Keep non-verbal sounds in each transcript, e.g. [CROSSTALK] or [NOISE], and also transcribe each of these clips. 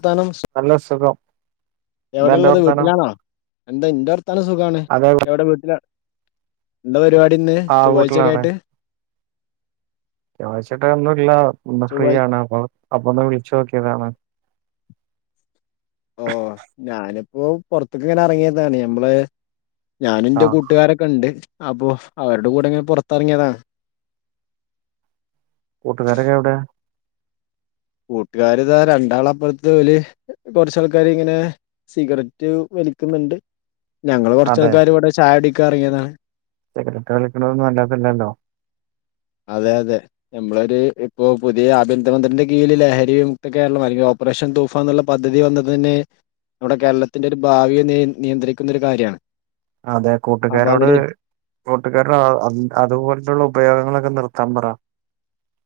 ത്താനം സ് നല്ല സുഖം? എന്താ അന്റെ എവിടെള്ളത് വർത്താനം വീട്ടിലാണോ? എന്താ ഇ ന്റെ വർത്താനം സുഖാണ്. അതെ എവിടെ വീട്ടിലാ എന്താ പരിപാടി ഇന്ന് ആ ചൊവ്വാഴ്ചൊ ക്കെ വീട്ടിലാണ് ആയിട്ട് ചൊവ്വാഴ്ച ആയിട്ട് ഒന്നുംല്ല ഇന്ന് ഫ്രീ ചൊവ്വാഴ് ആണ്. അപ്പം അപ്പ ഒന്ന് വിളിച്ചു നോക്കിയതാണ്. ഓ ഞാനിപ്പോ പൊറത്തിക്കിങ്ങനെ ഇറങ്ങിയതാണ് ഞമ്മള് ഞാനും ആ എന്റെ കു കൂട്ടുകാരൊക്കൊണ്ട് അപ്പോ അവരുടെകൂടെ ഇങ്ങനെ പൊറത്തിറങ്ങിയതാ. കൂട്ടുകാരൊക്കെ എവിടെ കൂട്ടുകാരിതാ രണ്ടാളപ്പുറത്ത് ഓല് കൊറച്ചാൾക്കാരിങ്ങനെ സിഗരറ്റ് വലിക്കുന്നുണ്ട്. അതെ ഞങ്ങളുകൊറച്ചാൾക്കാരിവിടെ ചായകുടിക്കാൻ ഇറങ്ങിയതാണ്. സിഗരറ്റ് വലിക്കണത് നല്ലതല്ലല്ലോ അതെ അതെ നമ്മളൊരു ഇപ്പോ പുതിയ ആഭ്യന്തരമന്ത്രിന്റെ കീഴിൽ ലഹരിവിമുക്ത കേരളം അല്ലങ്കി ഓ ഓപ്പറേഷൻ തൂഫാൻ എന്നുള്ള പദ്ധതി വന്നതുതന്നെ നമ്മുടെ കേരളത്തിന്റെ ഒരു ഭാവിയെ നി നിയന്ത്രിക്കുന്ന ഒരു കാര്യാണ്. അതെ അപ്പൊ കൂട്ടുകാരോട് അതില് കൂട്ടുകാരോട് അതുപോലത്തുള്ള ഉപയോഗങ്ങളൊക്കെ നിർത്താൻ പറ.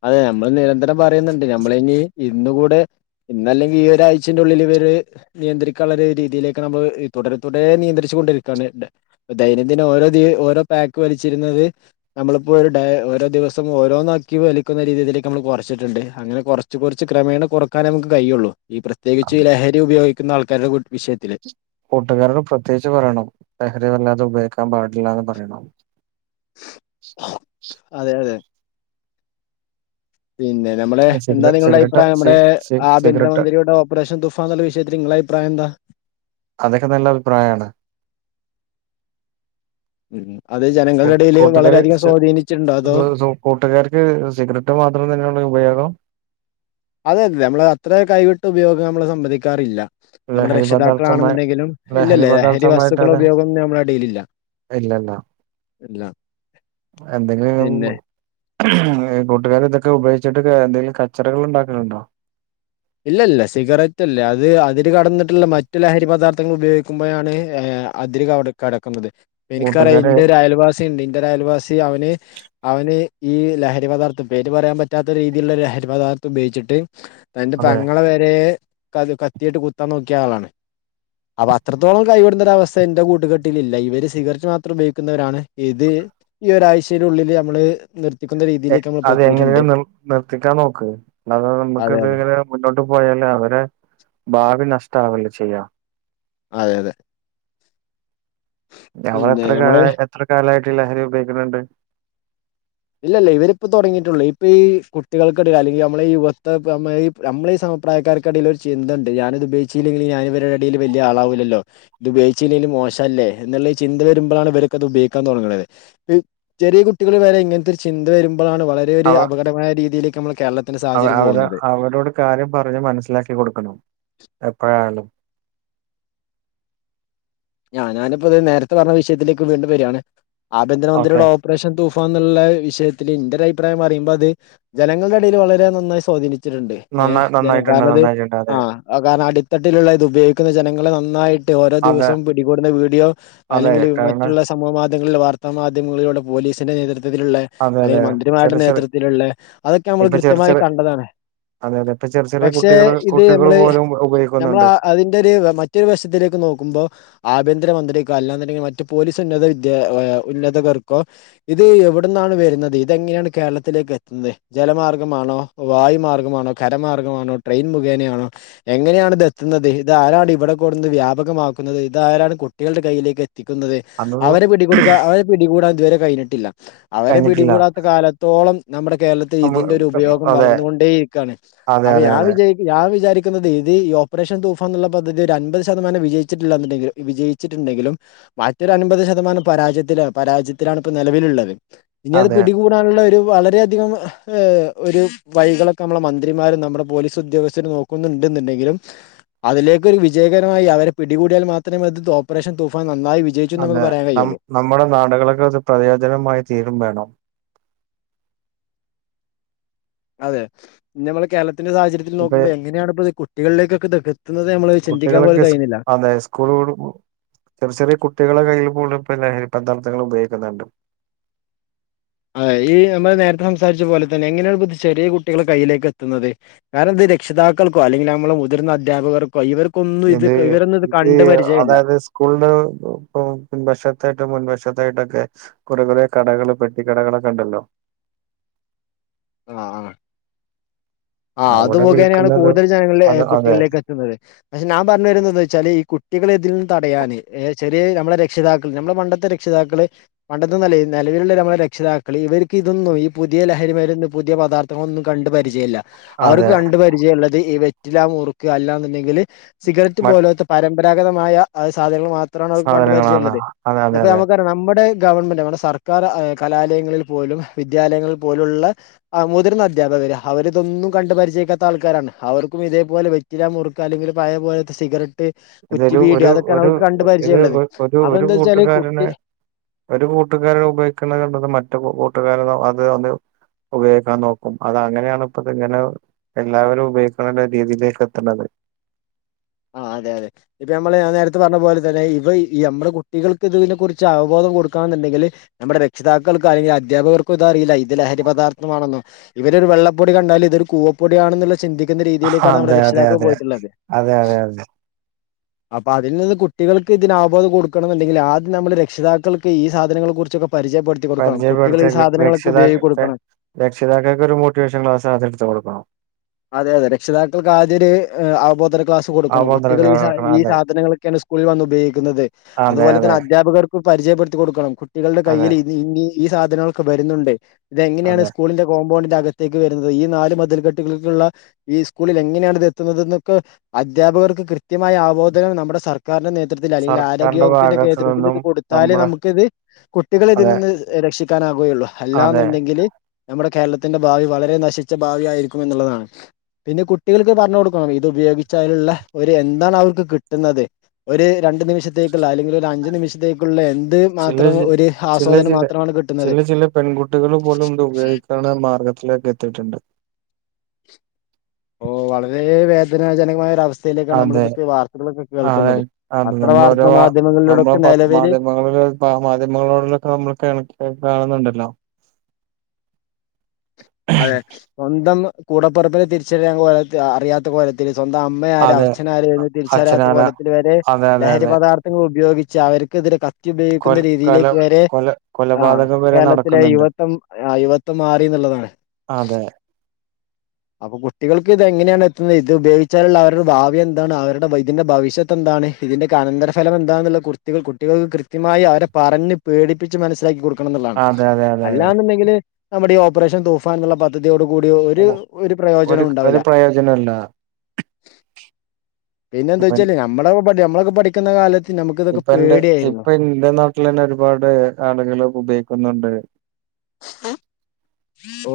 അതെ നമ്മള് നിരന്തരം പറയുന്നുണ്ട് നമ്മളിനി ഇന്നുകൂടെ ഇന്നല്ലെങ്കി ഈ ഒരാഴ്ചന്റേയുള്ളിലിവര് നിയന്ത്രിക്കാനുള്ള ഒരു രീതിയിലേക്ക് നമ്മള് തുടരെ തുടരെ നിയന്ത്രിച്ചുകൊണ്ടിരിക്കാണ്. ദൈനംദിനം ഓരോ ദി ഓരോ പാക്ക് വലിച്ചിരുന്നത് നമ്മളിപ്പോ ഒരു ഡേ ഓരോ ദിവസം ഓരോന്നാക്കി വലി ക്കുന്ന രീതിയിലേക്ക് നമ്മൾ കൊറച്ചിട്ടുണ്ട്. അങ്ങനെ കൊറച്ച് കൊറച്ച് ക്രമേണ കൊറക്കാനേ നമ്മുക്ക് കയിയൊള്ളൂ. ഈ പ്രത്യേകിച്ച് ഇ ലഹരി ഉപയോഗിക്കുന്ന ആൾക്കാരുടെ വി വിഷയത്തില്. കൂട്ടുകാരോട് പ്രത്യേകിച്ച് പറയണം ലഹരി വല്ലാതെ ഉപയോഗിക്കാൻ പാടില്ലാന്ന് പറയണം. അതെ അതെ പിന്നെ നമ്മളെ സിഗര സിഗരറ്റ് എന്താനിങ്ങളുടെ സിഗരറ്റ് അഭിപ്രായം സി നമ്മടെ സി സിഗരറ്റ് ആഭ്യന്തരമന്ത്രിയുടെ ഓപ്പറേഷൻ തുഫാന്നുള്ള വിഷയത്തിൽ നിങ്ങളുടെ അഭിപ്രായം എന്താ അതൊക്കെ നല്ല അഭിപ്രായാണ്. അത് ജനങ്ങളുടെ കൂട്ട് ഇടയിൽ കൂട്ടുകാര് വളരെയധികം സ്വാധീനിച്ചിട്ടുണ്ടോ അതോ കൂട്ടുകാർക്ക് സിഗരറ്റ് മാത്രം തന്നെയൊള്ളു ഉപയോഗം അതുതന്നെ നമ്മള് അത്ര കൈവിട്ട ഉപയോഗം നമ്മള് സമ്മതിക്കാറില്ല. നമ്മുടെ ലഹരി പദാർത്ഥമായ രക്ഷിതാക്കളാണെന്നുണ്ടെങ്കിലും ഇല്ലില്ലാ ലഹരി വസ്തുക്കളെ ഉപയോഗം നമ്മുടെ ഇടയിലില്ല. ഇല്ലല്ലോ. എല്ലാം എന്തെങ്കിലും കൂട്ടുകാർ ഇതൊക്കെ ഉപയോഗിച്ചിട്ട് എന്തെങ്കിലും കച്ചറകൾ ഉണ്ടാക്കലുണ്ടോ ഇല്ല ഇല്ലാ സിഗരറ്റ് അല്ലേ അത് അതിരുകടന്നിട്ടുള്ള മറ്റു ലഹരിപദാർഥങ്ങൾ ഉപയോഗിക്കുമ്പോഴാണ്. അതിര് കട കടക്കുന്നത് എനിക്കറിയാം കൂട്ടുകാരെ എന്റെ ഒരു അയൽവാസി ഉണ്ട് ഇന്റെ ഒരു അയൽവാസി അവന്. അവന് ഈ ലഹരിപദാർഥം പേര് പറയാൻ പറ്റാത്ത രീതിയിലുള്ള ലഹരിപദാർത്ഥം ഉപയോഗിച്ചിട്ട്. അവന്റെ അതെ പെങ്ങളെ വരെ കത് കത്തിയിട്ട് കുത്താൻ നോക്കിയ ആളാണ്. അപ്പൊ അത്രത്തോളം കൈവിടുന്നൊരു അവസ്ഥ എന്റെ കൂട്ടുകെട്ടിലില്ല ഇവര് സിഗരറ്റ് മാത്രം ഉപയോഗിക്കുന്നവരാണ് ഇത്. ഈ ഒരാഴ്ചയുടെ ഉള്ളില് നമ്മള് നിർ എ അത് എങ്ങനെയും നി നിർത്തിക്കാൻനോക്ക് അല്ലാതെ അത് അതെ നമുക്കത് അതെ ഇങ്ങനെ. മുന്നോട്ടു പോയാല് അവരെ ഭാവി നഷ്ടാവില്ലേ ചെയ്യാ. അതെയതെ. അവർ പിന്നെ നമ്മള് എത്രകാലയി എത്ര കാലായിട്ട് ലഹരി ഉപയോഗിക്കുന്നുണ്ട് ഇല്ലല്ല ഇവരിപ്പൊ തുടങ്ങിയിട്ടുള്ളൂ ഇപ്പൊ ഈ കുട്ടികൾക്കിടയിൽ അല്ലെങ്കിൽ നമ്മള് ഈ യുവത്തെ ഈ നമ്മളീ ഈ സമപ്രായക്കാർക്കിടയിൽ ഒരു ചിന്തേണ്ട് ഞാനിത് ഉപയോഗിച്ചില്ലെങ്കില് ഞാന് ഇവരുടെ ഇടയിൽ വലിയ ആളാവുല്ലല്ലോ ഇത് ഉപയോഗിച്ചില്ലെങ്കില് മോശമല്ലേ എന്നുള്ള ചിന്ത വരുമ്പളാണ് ഇവർക്കത് ഉപയോഗിക്കാൻ തോടങ്ങണത് ചെറിയ കുട്ടികളുവരെ ഇങ്ങനത്തെ ഒരു ചിന്ത വരുമ്പളാണ് വളരെ ഒരു അവ അപകടമായ രീതിയിലേക്ക് നമ്മൾ കേരള അവ അവര് അവരോട് കാര്യം പറഞ്ഞുമനസ്സിലാക്കി കൊടുക്കണം എപ്പഴായാലും. ഞാൻ ഞാനിപ്പത് നേരത്തെ പറഞ്ഞ വിഷയത്തിലേക്ക് വീണ്ടുംവരാണ് ഓക്കെ ആഭ്യന്തരമന്ത്രിയുടെ ഓ റേഷൻ തൂഫാൻ എന്നുള്ള വിഷയത്തില് എന്റൊരു അഭിപ്രായം പറയുമ്പോ അത് ജനങ്ങളുടെ ഇടയിൽ വളരെ നന്നായി സ്വാധീനി ച്ചിട്ടുണ്ട് ഏ നന്നാ ജനം നന്നായിട്ടുണ്ട് കാരണമത് നന്നായിട്ടുണ്ട് ആ അതെ കാരണം അടിത്തട്ടിലുള്ള ഇതുപയോഗിക്കുന്ന ജനങ്ങളെ നന്നായിട്ട് ഓരോ ദിവസം. അതെ പിടികൂടുന്ന വീടിയോ അതെ അല്ലെങ്കിൽ കാരണം മറ്റുള്ള സ് സമൂമാധ്യങ്ങളിൽ വാർത്താ മാധ്യമങ്ങളിലൂടെ പോലീസിൻ്റെ നേതൃത്വത്തിലുള്ള. അതെ അതെ അല്ലെങ്കിൽ മന്ത്രിമാരുടെ ചെറിയ ചെറിയ നേതൃത്വത്തിലുള്ള അതൊക്കെ നമ്മൾ ഇപ്പൊ ചെറിയ കൃത്യമായി ചെറിയ കണ്ടതാണ്. അതെ അതെ ഇപ്പ ചെറി ചെറിയ പക്ഷെ കുട്ടികൾ ഇത് കുട്ടികൾ നമ്മള് പോലും ഉപയോഗിക്ക. നമ്മൾ അതിന്റൊരു മറ്റൊരു വശത്തിലേക്ക് നോക്കുമ്പോൾ. ആഭ്യന്തരമന്ത്രിരിക്കോ അല്ലാന്നുണ്ടെങ്കിൽ മറ്റ് പോലീസ് ഉന്നത വിദ്യ ഉന്നതകർക്കോ. ഇത് എവിടന്നാണ് വരുന്നത് ഇതെങ്ങനെയാണ് കേരളത്തിലേക്ക് എത്തുന്നത് ജലമാർഗ്ഗമാണോ? വായു മാർഗമാണോ കരമാർഗണോ ട്രെയിൻ മുഖേനയാണോ? എങ്ങനെയാണ് ഇത് എത്തുന്നത് ഇത് ആരാണ് ഇവിടെ കൊടന്ന് വ്യാപകമാ ന്നത് ഇതാരാണ് കുട്ടികളുടെ കയ്യിലേക്ക് എത്തിക്കുന്നത് അന്നൊന്നും അവരെ പിടികൊടുക്കുക അവ പിടികൂടാ ഇതുവരെ കഴിഞ്ഞിട്ടില്ല അവരെ കഴിഞ്ഞിട്ടില്ല പിടികൂടാത്ത കാലത്തോളം നമ്മുടെ കേരളത്തി ൽ നമ്മൾ ഇതിന്റെ ഒരു ഉപയോഗം അതെ വളർന്നു കൊണ്ടേ ഇരിക്കാണ് അതെ അപ്പ അതെ ഞാൻ അതെ വിജാ ഞാൻ വിചാരിക്കുന്നത് ഇത് ഈ ഓപ്പറേഷൻ തൂഫാനെന്നുള്ള പദ്ധതി ഒരു അൻപത് ശതമാനം വിജയിച്ചു. ച്ചിട്ടില്ലണ്ടെ വിജയിച്ചിട്ടുണ്ടെങ്കിലും. മറ്റൊരു അൻപത് ശതമാനം പരാജയത്തില പരാജയത്തിലാണ് ഇപ്പ നിലവിലുള്ളത് ഇനി അത് അതെ പിടികൂട എന്ന ഒരു വളരെയധികം ഏഹ് ഒരു. വൈകളൊക്കെ നമ്മളുടെ മന്ത്രിമാരും നമ്മുടെ പോലീസ് ഉദ്യോഗസ്ഥരും നോക്കുന്നുണ്ട് എന്നുണ്ടെങ്കിലും അതിലേക്കൊരു വിജയകരമായി അവരെ പിടികൂടിയാൽ മാത്രമേ അത് ഓപ്പറേഷൻ തൂഫാൻ നന്നായി വിജയിച്ചുന്ന് അതെ നമുക്ക് പറയാൻ ന കഴിയുള്ളൂ. നമ്മുടെ നാടുകളൊക്കെ ഒരു പ്രയോജനമായി തീരും വേണം. അതെ ഇനി നമ്മള് കേരളത്തിന്റെ സാഹചര്യത്തിൽ ഇപ്പൊ നോക്കുമ്പോൾ എങ്ങനെയാണ് ഇപ്പോ കുട്ടികളിലേക്കൊക്കെ. എത്തുന്നത് നമ്മള് ചിന്തിക്കാൻ പോലും കുട്ടികളൊക്കെ സ് കഴിയുന്നില്ല. അതെ സ്കൂൾ വിടുമ്പോ ചെറിയ ചെറിയ കുട്ടികളെ കയ്യിൽ പോലും ഇ ലഹരി പദാർത്ഥങ്ങൾ ഉപയോഗിക്കുന്നുണ്ട് അത ഈ നമ്മള് നേരത്തെ സംസാരിച്ച പോലെ തന്നെ എങ്ങനെയാണ് പോ ചെറിയ കുട്ടികെ കയ്യിലേക്ക് എത്തുന്നത് കാരണം ഇത് രക്ഷിതാക്കൾക്കോ അല്ലെങ്കിൽ നമ്മെ മുതിർന്ന അധ്യാപകർക്കോ ഇവർ ഒന്നും ഇത് ഇവരൊന്നും ഇത് കണ്ട് പരിചയം ഇല്ല സ്കൂള പിൻവശത്തായിട്ടും മുൻവശത്തായിട്ടൊക്കെ കുറെ കുറേ കടകള് പെട്ടിക്കടകളൊക്കെ ഉണ്ടല്ലോ ആഹ് ആഹ് ആ അത് അവിടെ മുഖേനെയാണ് വിൽക്കുന്നത് കൂടുതൽ ജനങ്ങളിൽ അത് അതെ കുട്ടികളിലേക്ക് എ [UNINTELLIGIBLE] പക്ഷെ ഞാൻ പറഞ്ഞു വരുന്നത് എന്താന്ന് വെച്ചാല് ഈ കുട്ടികളെ ഇതിൽ നിന്ന് തടയാൻ ഏഹ് ചെറിയ നമ്മളെ രക്ഷിതാക്കൾ നമ്മുടെ പണ്ടത്തെ രക്ഷിതാക്കള് പണ്ട നില നിലവിലുള്ള നമ്മുടെ രക്ഷിതാക്കള് ഇവർക്ക് ഇതൊന്നും ഈ പുതിയ ലഹരി മരു പുതിയ പദാർത്ഥങ്ങളൊന്നും കണ്ട് പരിചയല്ല അവർക്ക് അതെ കണ്ട പരി ള്ളത് ഈ വെറ്റില നുറുക്ക അല്ലാ എന്നുണ്ടെങ്കിൽ സിഗരറ്റ് മ പോലത്തെ പരമ്പരാഗതമായ സാധനകൾ മാത്രമാണ് അവർക്ക് കണ്ടുപരിചയ സാധനങ്ങളാണ് ഉള്ളത് അതെ അതെ ഇപ്പോ അതെ നമുക്ക് നമ്മുടെ ഗവൺമെന്റ് സർക്കാർ കലാലയങ്ങളിൽ പോലും വിദ്യാലയങ്ങളിൽ പോലും ഉള്ള ആഹ് മുതിർന്ന അധ്യാപകര് അവർ ഇതൊന്നും കണ്ട് പരിചയക്കാത്ത ആൾക്കാരാണ് അവർക്കും ഇതേപോലെ വെറ്റില മുറുക്ക് അല്ലെങ്കിൽ പയ പോലത്തെ സിഗററ്റ് കുറ്റി ഇതൊരു വീടി ഒരു അതൊക്കെയാണ് ഒരു അവക്ക് കണ്ട് പരിചയം ഇത് ഉള്ളത് ഒ- ഒരു അപ്പൊ ഒരു എന്താ വെച്ചാല് കൂട്ടുകാരന് കുട്ടി ഒരു കൂട്ടുകാര ഉപയോഗിക്കുന്നത് കണ്ടത് മറ്റ കൂട്ടുകാര അത് ഉപയോഗിക്കാൻ നോക്കും അത അങ്ങനെയാണ് ഇപ്പത്തെ ചെല എല്ലാവരും ഉപയോഗിക്കണ രീതിയിലേക്ക് എത്തണത് ആഹ് അതെ അതെ ഇപ്പ നമ്മള് ഞാ നേരത്തെ പറഞ്ഞ പോലെ തന്നെ ഇവ ഈ നമ്മുടെ കുട്ടികൾക്ക് ഇതിനെ കുറിച്ച് അവബോധം കൊടുക്കുകാ എന്നുണ്ടെങ്കില് നമ്മുടെ രക്ഷിതാക്കൾക്കും അല്ലെങ്കിൽ അധ്യാപകർക്കും ഇത അറിയില്ല ഇത് ലഹരി പദാർത്ഥംമാണെന്നോ ഇവര് ഒരു വെള്ള പൊടി കണ്ടാലും ഇതൊരു കൂവ പൊടിയണെന്നുള്ള ചിന്തിക്കുന്ന രീതിയിലേക്കാണ് നമ്മുടെ അതെ അതെ രക്ഷിതാക്ക അതെ പോയിട്ടുള്ളത് അതെ അതെ അതെ അപ്പൊ അതിൽ നിന്ന് കുട്ടികൾക്ക് ഇതിനാബോധം കൊടുക്കണം എന്നുണ്ടെങ്കിൽ ആദ്യം നമ്മള് രക്ഷിതാക്കൾക്ക് ഈ സാധനങ്ങളെ കുറിച്ചൊക്കെ പരിചയപ്പെടുത്തി കൊടുക്കണം കുട്ടികൾ പരിചയപ്പെടുത്ത ഈ സാധനങ്ങളൊക്കെ ഉപയോഗിക്ക രക്ഷിതാക്ക കൊടുക്കണം രക്ഷിതാക്കൾക്ക് ഒരു മോട്ടിവേഷൻ ക്ലാസ് ആത്യം എടുത്ത് കൊടുക്കണം അതെ അതെ രക്ഷിതാക്കൾക്ക് ആദ്യ ഒരു അവബോധക ക്ലാസ്സ് കൊടുക്കണം കുട്ടികൾ ഈ സ അവബോധവൽക്കരണം ഈ അതെ സാധനങ്ങൾ സ്കൂളിൽ വന്ന് ഉപയോഗിക്കുന്നത് അതെ അതുപോലെ തന്നെ അതെ അധ്യാപകർ പരിചയപ്പെടുത്തി കൊടുക്കണം കുട്ടികളുടെ അതെ കയ്യിൽ ഇ ഇനി ഈ സാധനങ്ങൊക്കെ വരുന്നുണ്ട് ഇതെങ്ങനെയാണ് അതെ സ്കൂളിന്റെ കോമ്പൗണ്ടിന്റെ അകത്തേക്ക് വരുന്നത് ഈ നാല് മതിൽ കെട്ടുകൾ ഈ സ്കൂളിൽ എങ്ങനെയാാണ് ഇത് എത്തുന്നത് എന്നൊക്കെ അധ്യാപകർക്ക് കൃത്യമായ ആവോധനം നമ്മുടെ സർക്കാ ക്കാന്റെ നേതൃത്ത്തിൽ അല്ലെങ്കിൽ സർക്കാരിന്റെ ആരോഗ്യവകുപ്പിന്റെ ഭാഗത്തു കേന്ദ്രത്തിൽ ഇത് നിന്നും കൊടുത്താല് നമ്മുടെ നമുക്കിത് കുട്ടികള ഇതിൽ അതെ നിന്ന് രക്ഷിക്കാനാകുകയുള്ളു അല്ലാ അതെ ന്നുണ്ടെങ്കില് നമ്മുടെ കേരളത്തിന്റെ ഭാവി വളരെ നശിച്ച ഭാവി ആയിരിക്കും എന്നുള്ളതാണ് പിന്നെ കുട്ടികൾക്ക് പറഞ്ഞു കൊടുക്കണം ഇത് ഉപയോഗിച്ച അതിലുള്ള ഒരു എന്താണ് അവർക്ക് കിട്ടുന്നത് ഒരു രണ്ടു നിമിഷത്തേക്കുള്ള അല്ലെങ്കിൽ ഒരു അഞ്ചു നിമിഷത്തേക്കുള്ള എന്ത് ചില മാത്രം ജി- ഒരു ആസ്വാദനം ചില മാത്രമാണ് കിട്ടുന്നത് ചില ചില പെൺകുട്ടികൾ പോലും ഇത് ഉപയോഗിക്കുന്ന മാർഗത്തിലേക്കെ എത്തിയിട്ടുണ്ട് ഓ വളരെ വേദനാജനകമായ ഒരു അവസ്ഥ യിലേക്ക നമ്മള അതെ ഇതൊക്കെ വാർത്തകളൊക്കെ അതെ കേൾക്കുന്നത് അതെ പത്ര നമ്മള് ഓരോ വാർത്താ മാധ്യമങ്ങളിലൂടെൊക്കെ നീലവില് ഇപ്പ മാധ്യമങ്ങളോടുക്കെ നമ്മൾ കാണുന്നുണ്ടല്ലോ [INAUDIBLE] അതെ സ്വന്തം കൂടപ്പറപ്പിൽ തിരിച്ചറിയാൻ പോല അറിയാത്ത പോല സ്വന്തം അമ്മയ ആര് അതെ അച്ഛനാര് എന്ന് തിരിച്ചറിയാത്ത അച്ഛനാന കൊലത്തിൽ വരെ അതെ അതെ ലഹരി അതെ പദാർത്ഥം ൾ ഉപയോഗിച്ച് അവർക്ക് എതിരെ കത്തി കൊ ഉപയോഗിക്കുന്ന കൊല രീതിയിലേക്ക് വരെ കൊല ആ കൊലപാതകം വരെ കേരളത്തിലെ നടക്കുന്നുണ്ട് യുവത്വം ആ യുവത്വം മാറി ന്നുള്ളതാണ് അതെ അപ്പൊ കുട്ടികൾക്ക് ഇത എങ്ങനെയാണ് എത്തുന്നത് ഇത് ഉപയോഗിച്ചാലുള്ള അവരുടെ ഭാവി എന്താണ് അവരുടെ ഇതിന്റെ ഭവിഷ്യത്ത് എന്താണ് ഇതിന്റൊക്കെ അനന്തരഫലം എന്താന്നുള്ള കുർത്തികൾ കുട്ടികൾക്ക് കൃത്യമായി അവരെ പറഞ്ഞ് പേടിപ്പിച്ച് മനസ്സിലാക്കി കൊ ണുള്ളതാണ് അതെ അതെ അതെ അല്ലാന്നുണ്ടെങ്കിൽ നമ്മുടെ ഈ ഓപ്പറേഷൻ തൂഫാൻ എന്നുള്ള പദ്ധതിയോട് കൂടി ഒരു ഒരു പ്രയോജനവും ഒരു ഉണ്ടാവില്ല പ്രയോജനംല്ല പിന്നെന്താ ഇപ്പ വച്ചല് നമ്മുടെ നമ്മളൊക്കെ പഠിക്കുന്ന കാലത്ത് നമുക്ക് ഇതൊക്കെ ഇപ്പ എന്റെ പേടിയായിരുന്നു ഇപ്പൊ എന്റെ നാട്ടിൽ തന്നെ ഒരുപാട് ആളുകൾ ഉപയോഗിക്കുന്നുണ്ട് ഓ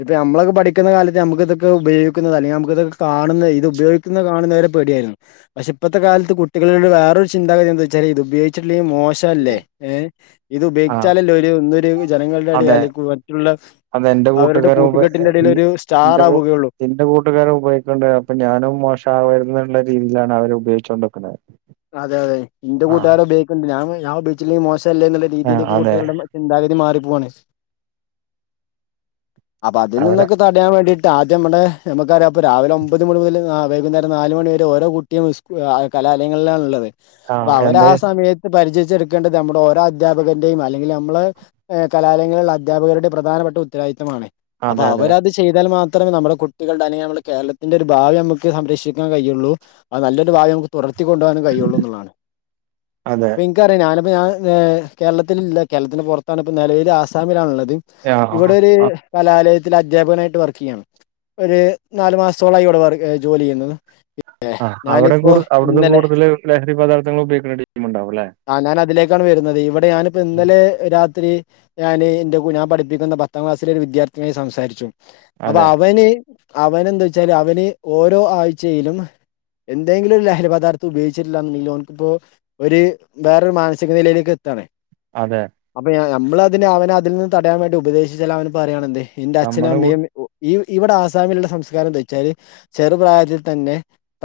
ഇപ്പൊ നമ്മളൊക്കെ പഠിക്ക കാലത്ത് നമക്ക ഇതൊക്കെ ഉപയിക്കുന്നത്ല്ലങ്കിൽ നമുക്കതൊക്കെ കാണുന്നത് ഇത് ഉപയോഗ കാണുന്നവരെ പേടിയായിരുന്നു പക്ഷെ ഇപ്പത്തെ കാലത്ത് കുട്ടികളട് വേറൊരു ചിന്താതിന്താ വച്ചല് ഇത് ഉപയോഗിച്ചിട്ടില്ലെങ്കി മോശം - - ല്ലേ ഇത് ആ ഉപയോഗിച്ചാലല്ലേ ഒരു ഇന്നൊരു ജനങ്ങളുടെ എടയിൽ അത എന്റെ കൂട്ടുകാരും ഉപ കൂട്ടുകെട്ടിന്റെ ഇടയിൽ ഒരു സ്റ്റാർ ഇന്റെ കൂ ആവുകയുള്ളൂ നിന്റെ കൂട്ടുകാരും ഉപയോഗിക്കണ്ട് അപ്പൊ ഞാനും മോശ ആകുന്നുള്ള രീതിയിലാണ് അവര് ഉപയോഗിച്ചുകോണ്ടിക്കുന്നത് അതെ അതെ എന്റെ കൂട്ടുകാരടെ ഉപയോക്ക്ക്കുണ്ട് ഞാൻ ഉപയോഗിച്ചില്ലങ്കി മോശം അല്ലെ എന്നുള്ള ആ രീതിയിലേക്ക് അതെ കുട്ടികളുടെ ചിന്താഗതി മാറി പോവാണ് അപ്പൊ അതിൽ അവരെ നിന്നൊക്കെ അ അടയാൻ വേണ്ടിയിട്ട് ആദ്യ നമ്മ നമുക്കറിയാംപ്പോ രാവിലെ ഒമ്പത് മണി മുതൽ വൈകുന്നേരം നാലുമണിവ വരെ ഓരോകുട്ടിയും കലാലയങ്ങളിലണള്ളത് ആ അപ്പൊ അവര് എന്ത് ആ സമയത്ത് പരിചയച്ചെടുക്കേണ്ടത് നമ്മുടെ ഓരോ അധ്യാപകന്റെയും അല്ലെങ്കിൽ നമ്മള് കലാലയങ്ങളിലുള്ള അധ്യാപകരുടെ പ്രധാനപ്പെട്ട ഉത്തരവാദിത്തവമാണ് അപ്പൊ അതെ അതെ അവരത് ചെയ്താൽ മാത്രമേ നമ്മുടെ കുട്ടികളുടെ അല്ലെങ്കിൽ നമ്മുടെ കേരളത്തിന്റെ ഒരു ഭാവി നമുക്ക് സംരക്ഷിക്കാൻ കഴിയുള്ളൂ അത് നല്ലൊരു ഭാവി നമുക്ക് തുടർത്തി കൊണ്ട് പോകാനും കഴിയൊള്ളൂ എന്നുള്ളതാണ് അതെ ക്കറിയാം ഞാനിപ്പോൾ ഞാൻ കേരളത്തിലില്ല കേരളത്തിന് പുറത്താണ് ഇപ്പോൾ നെലവിൽ ആസാമിലാണള്ളത് ആ ഇവിടെ ഒരു ആ കലാലയത്തി അധ്യാപകനായിട്ട് വർക്ക് ചെയ്യാണ് ഒരു നാല് മാസത്തോളായി ഇവിടെ വർ ജോലി ചെയ്യുന്നത് ആഹ് അവിടെ കൂ ഞാനിപ്പോ അവിടന്ന് ഇന്നലെ കൂടുതൽ ലഹരി പദാർത്ഥങ്ങൾ ഉപയോഗിക്കേണ്ട ടീം ഉണ്ടാവും ല്ലേ ആ ഞാന അതിലേക്കാണ് വരുന്നത് ഇവിടെ ഞാനിപ്പോ ഇന്നലെ രാത്രി ഞാന് എന്റെ ഞാൻ പഠിപ്പിക്കുന്ന പത്താം ക്ലാസ്സില ഒരു വിദ്യാർത്ഥിനിയായി സംസാരിച്ചു അപ്പൊ അതെ അവന് അവന് എന്താ വെച്ചാല് അവന് ഓരോ ആഴ്ചയിലും എന്തെങ്കിലും ല ഹരി പദാർത്ഥം ഉപയോഗിച്ചിട്ടില്ല ന്ന്ണ്ടെങ്കില് ഓൻക്ക്പ്പോ ഒര് വേറൊരു മാനസിക നിലയിലേക്ക് എത്താണ്. അതെ അപ്പൊ നമ്മള് അതിന് അവനെ അതിൽ നിന്ന് തടയാ വേണ്ടി ഉപദേശിച്ചാല് അവന് പറയാണ് എന്ത് ഇന്റെ അച്ഛനും നമ്മുടെ കൂ അമ്മയും ഈ ഇവടെ ആസാമിലുള്ള സംസ്കാരം എന്താ ച്ചാല് ചെറുപ്രായത്തിൽ തന്നെ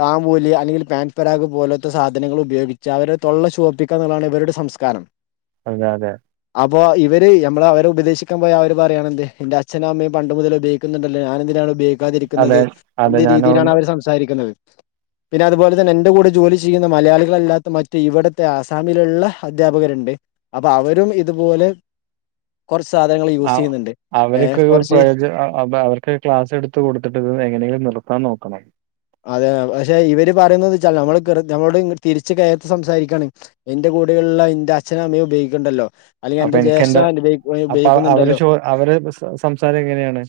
താമ്പൂലി അല്ലെങ്കിൽ പാൻ പരാഗ് പോലോത്തെ സാധനങ്ങള് ഉപയോഗിച്ച് അവരെ തൊള്ള ചുവപ്പിക്ക എന്ന്ള്ളാണ് ഇവരുടെ സംസ്കാരം. അതെ അതെ അപ്പൊ ഇവര് ഞമ്മള് അവരെ ഉപദേശിക്കാൻ പോയാ അവര് പറയാണെന്ത് ന്റെ അച്ഛനും അമ്മയും പണ്ട് മുതൽ ഇത് ക്ക്ന്ന്ണ്ടല്ലോ ഞാനെന്തിനാണ് ഉപയേ അതെ ക്കാതിരിക്കുന്നത് അതെ എന്ന ഞാന രീതിയിലാണ് അവര് സംസാരിക്ക്ന്നത്. പിന്നെ അതുപോലെ തന്നെ ഇന്റകൂടെ ജോലി ചെയ്യുന്ന മലയാളികളല്ലാത്ത മറ്റ് ഇവടത്തെ ആസാമിലുള്ള അധ്യാപകര്ണ്ട്. അപ്പൊ അവരും ഇതുപോലെ കൊർച്ച് സാധനങ്ങള് ആഹ് അവർക്ക് പ്രയോജനം അ അവർ ക്ലാസ് എട്ത്ത് കൊട്ത്തിട്ട് ത് എങ്ങനെങ്കിലും നിർത്താൻ നോക്കണം. അതെ പക്ഷെ ഇവര് പറയുന്നത് വച്ചാ നമ്മള് നമ്മള് തിരിച്ച് കെയർത്ത് സംസാരിക്കാണ്. ഇന്റെ കൂടെയുള്ള ഇന്റെ അച്ഛനും അമ്മയും ഉപയോഗിക്ക്ണ്ടല്ലോ അല്ലെങ്കി അപ്പൊ എന്റെ ജ്യേഷഠ ഉപയോഗിക്ക്ന്ന്ണ്ടല്ലോ? അവരെ സംസാരം ഇങ്ങനെയാണ്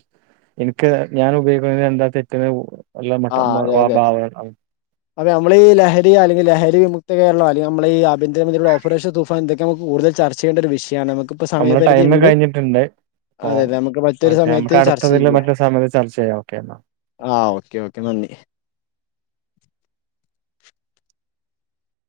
ഇൻക്ക് ഞാൻ ഉപയോഗിക്കുന്നതിന് എന്താ തെറ്റ് ആഹ് അതെ അതെ അപ്പൊ നമ്മളെ ഈ ലഹരി അല്ലങ്കി ലഹരി വിമുക്ത കേരളം അല്ലെങ്കി നമ്മളെ ഈ ആഭ്യന്തരമന്ത്രിടെ ഓപ്പറേഷൻ തൂഫ് ഇപ്പോ എന്തൊക്കെ നമ്മക്ക് കൂടുതൽ ചർച്ചെയ്യേണ്ട ഒരു വിഷയാണ് മ്മക്ക് നമ്മളെ ടൈമ് കഴിഞ്ഞിട്ട്ണ്ട്. അപ്പ അതെ അതെ നമുക്ക് മറ്റൊരു ഓക്കെ സമയത്ത് നമുക്ക് അടുത്തതില് മറ്റൊരു സമയത്ത് ചർച്ച ചെയ്യാം ഓക്കെ എന്നാ ആഹ് ഓക്കെ ഓക്കെ നന്ദി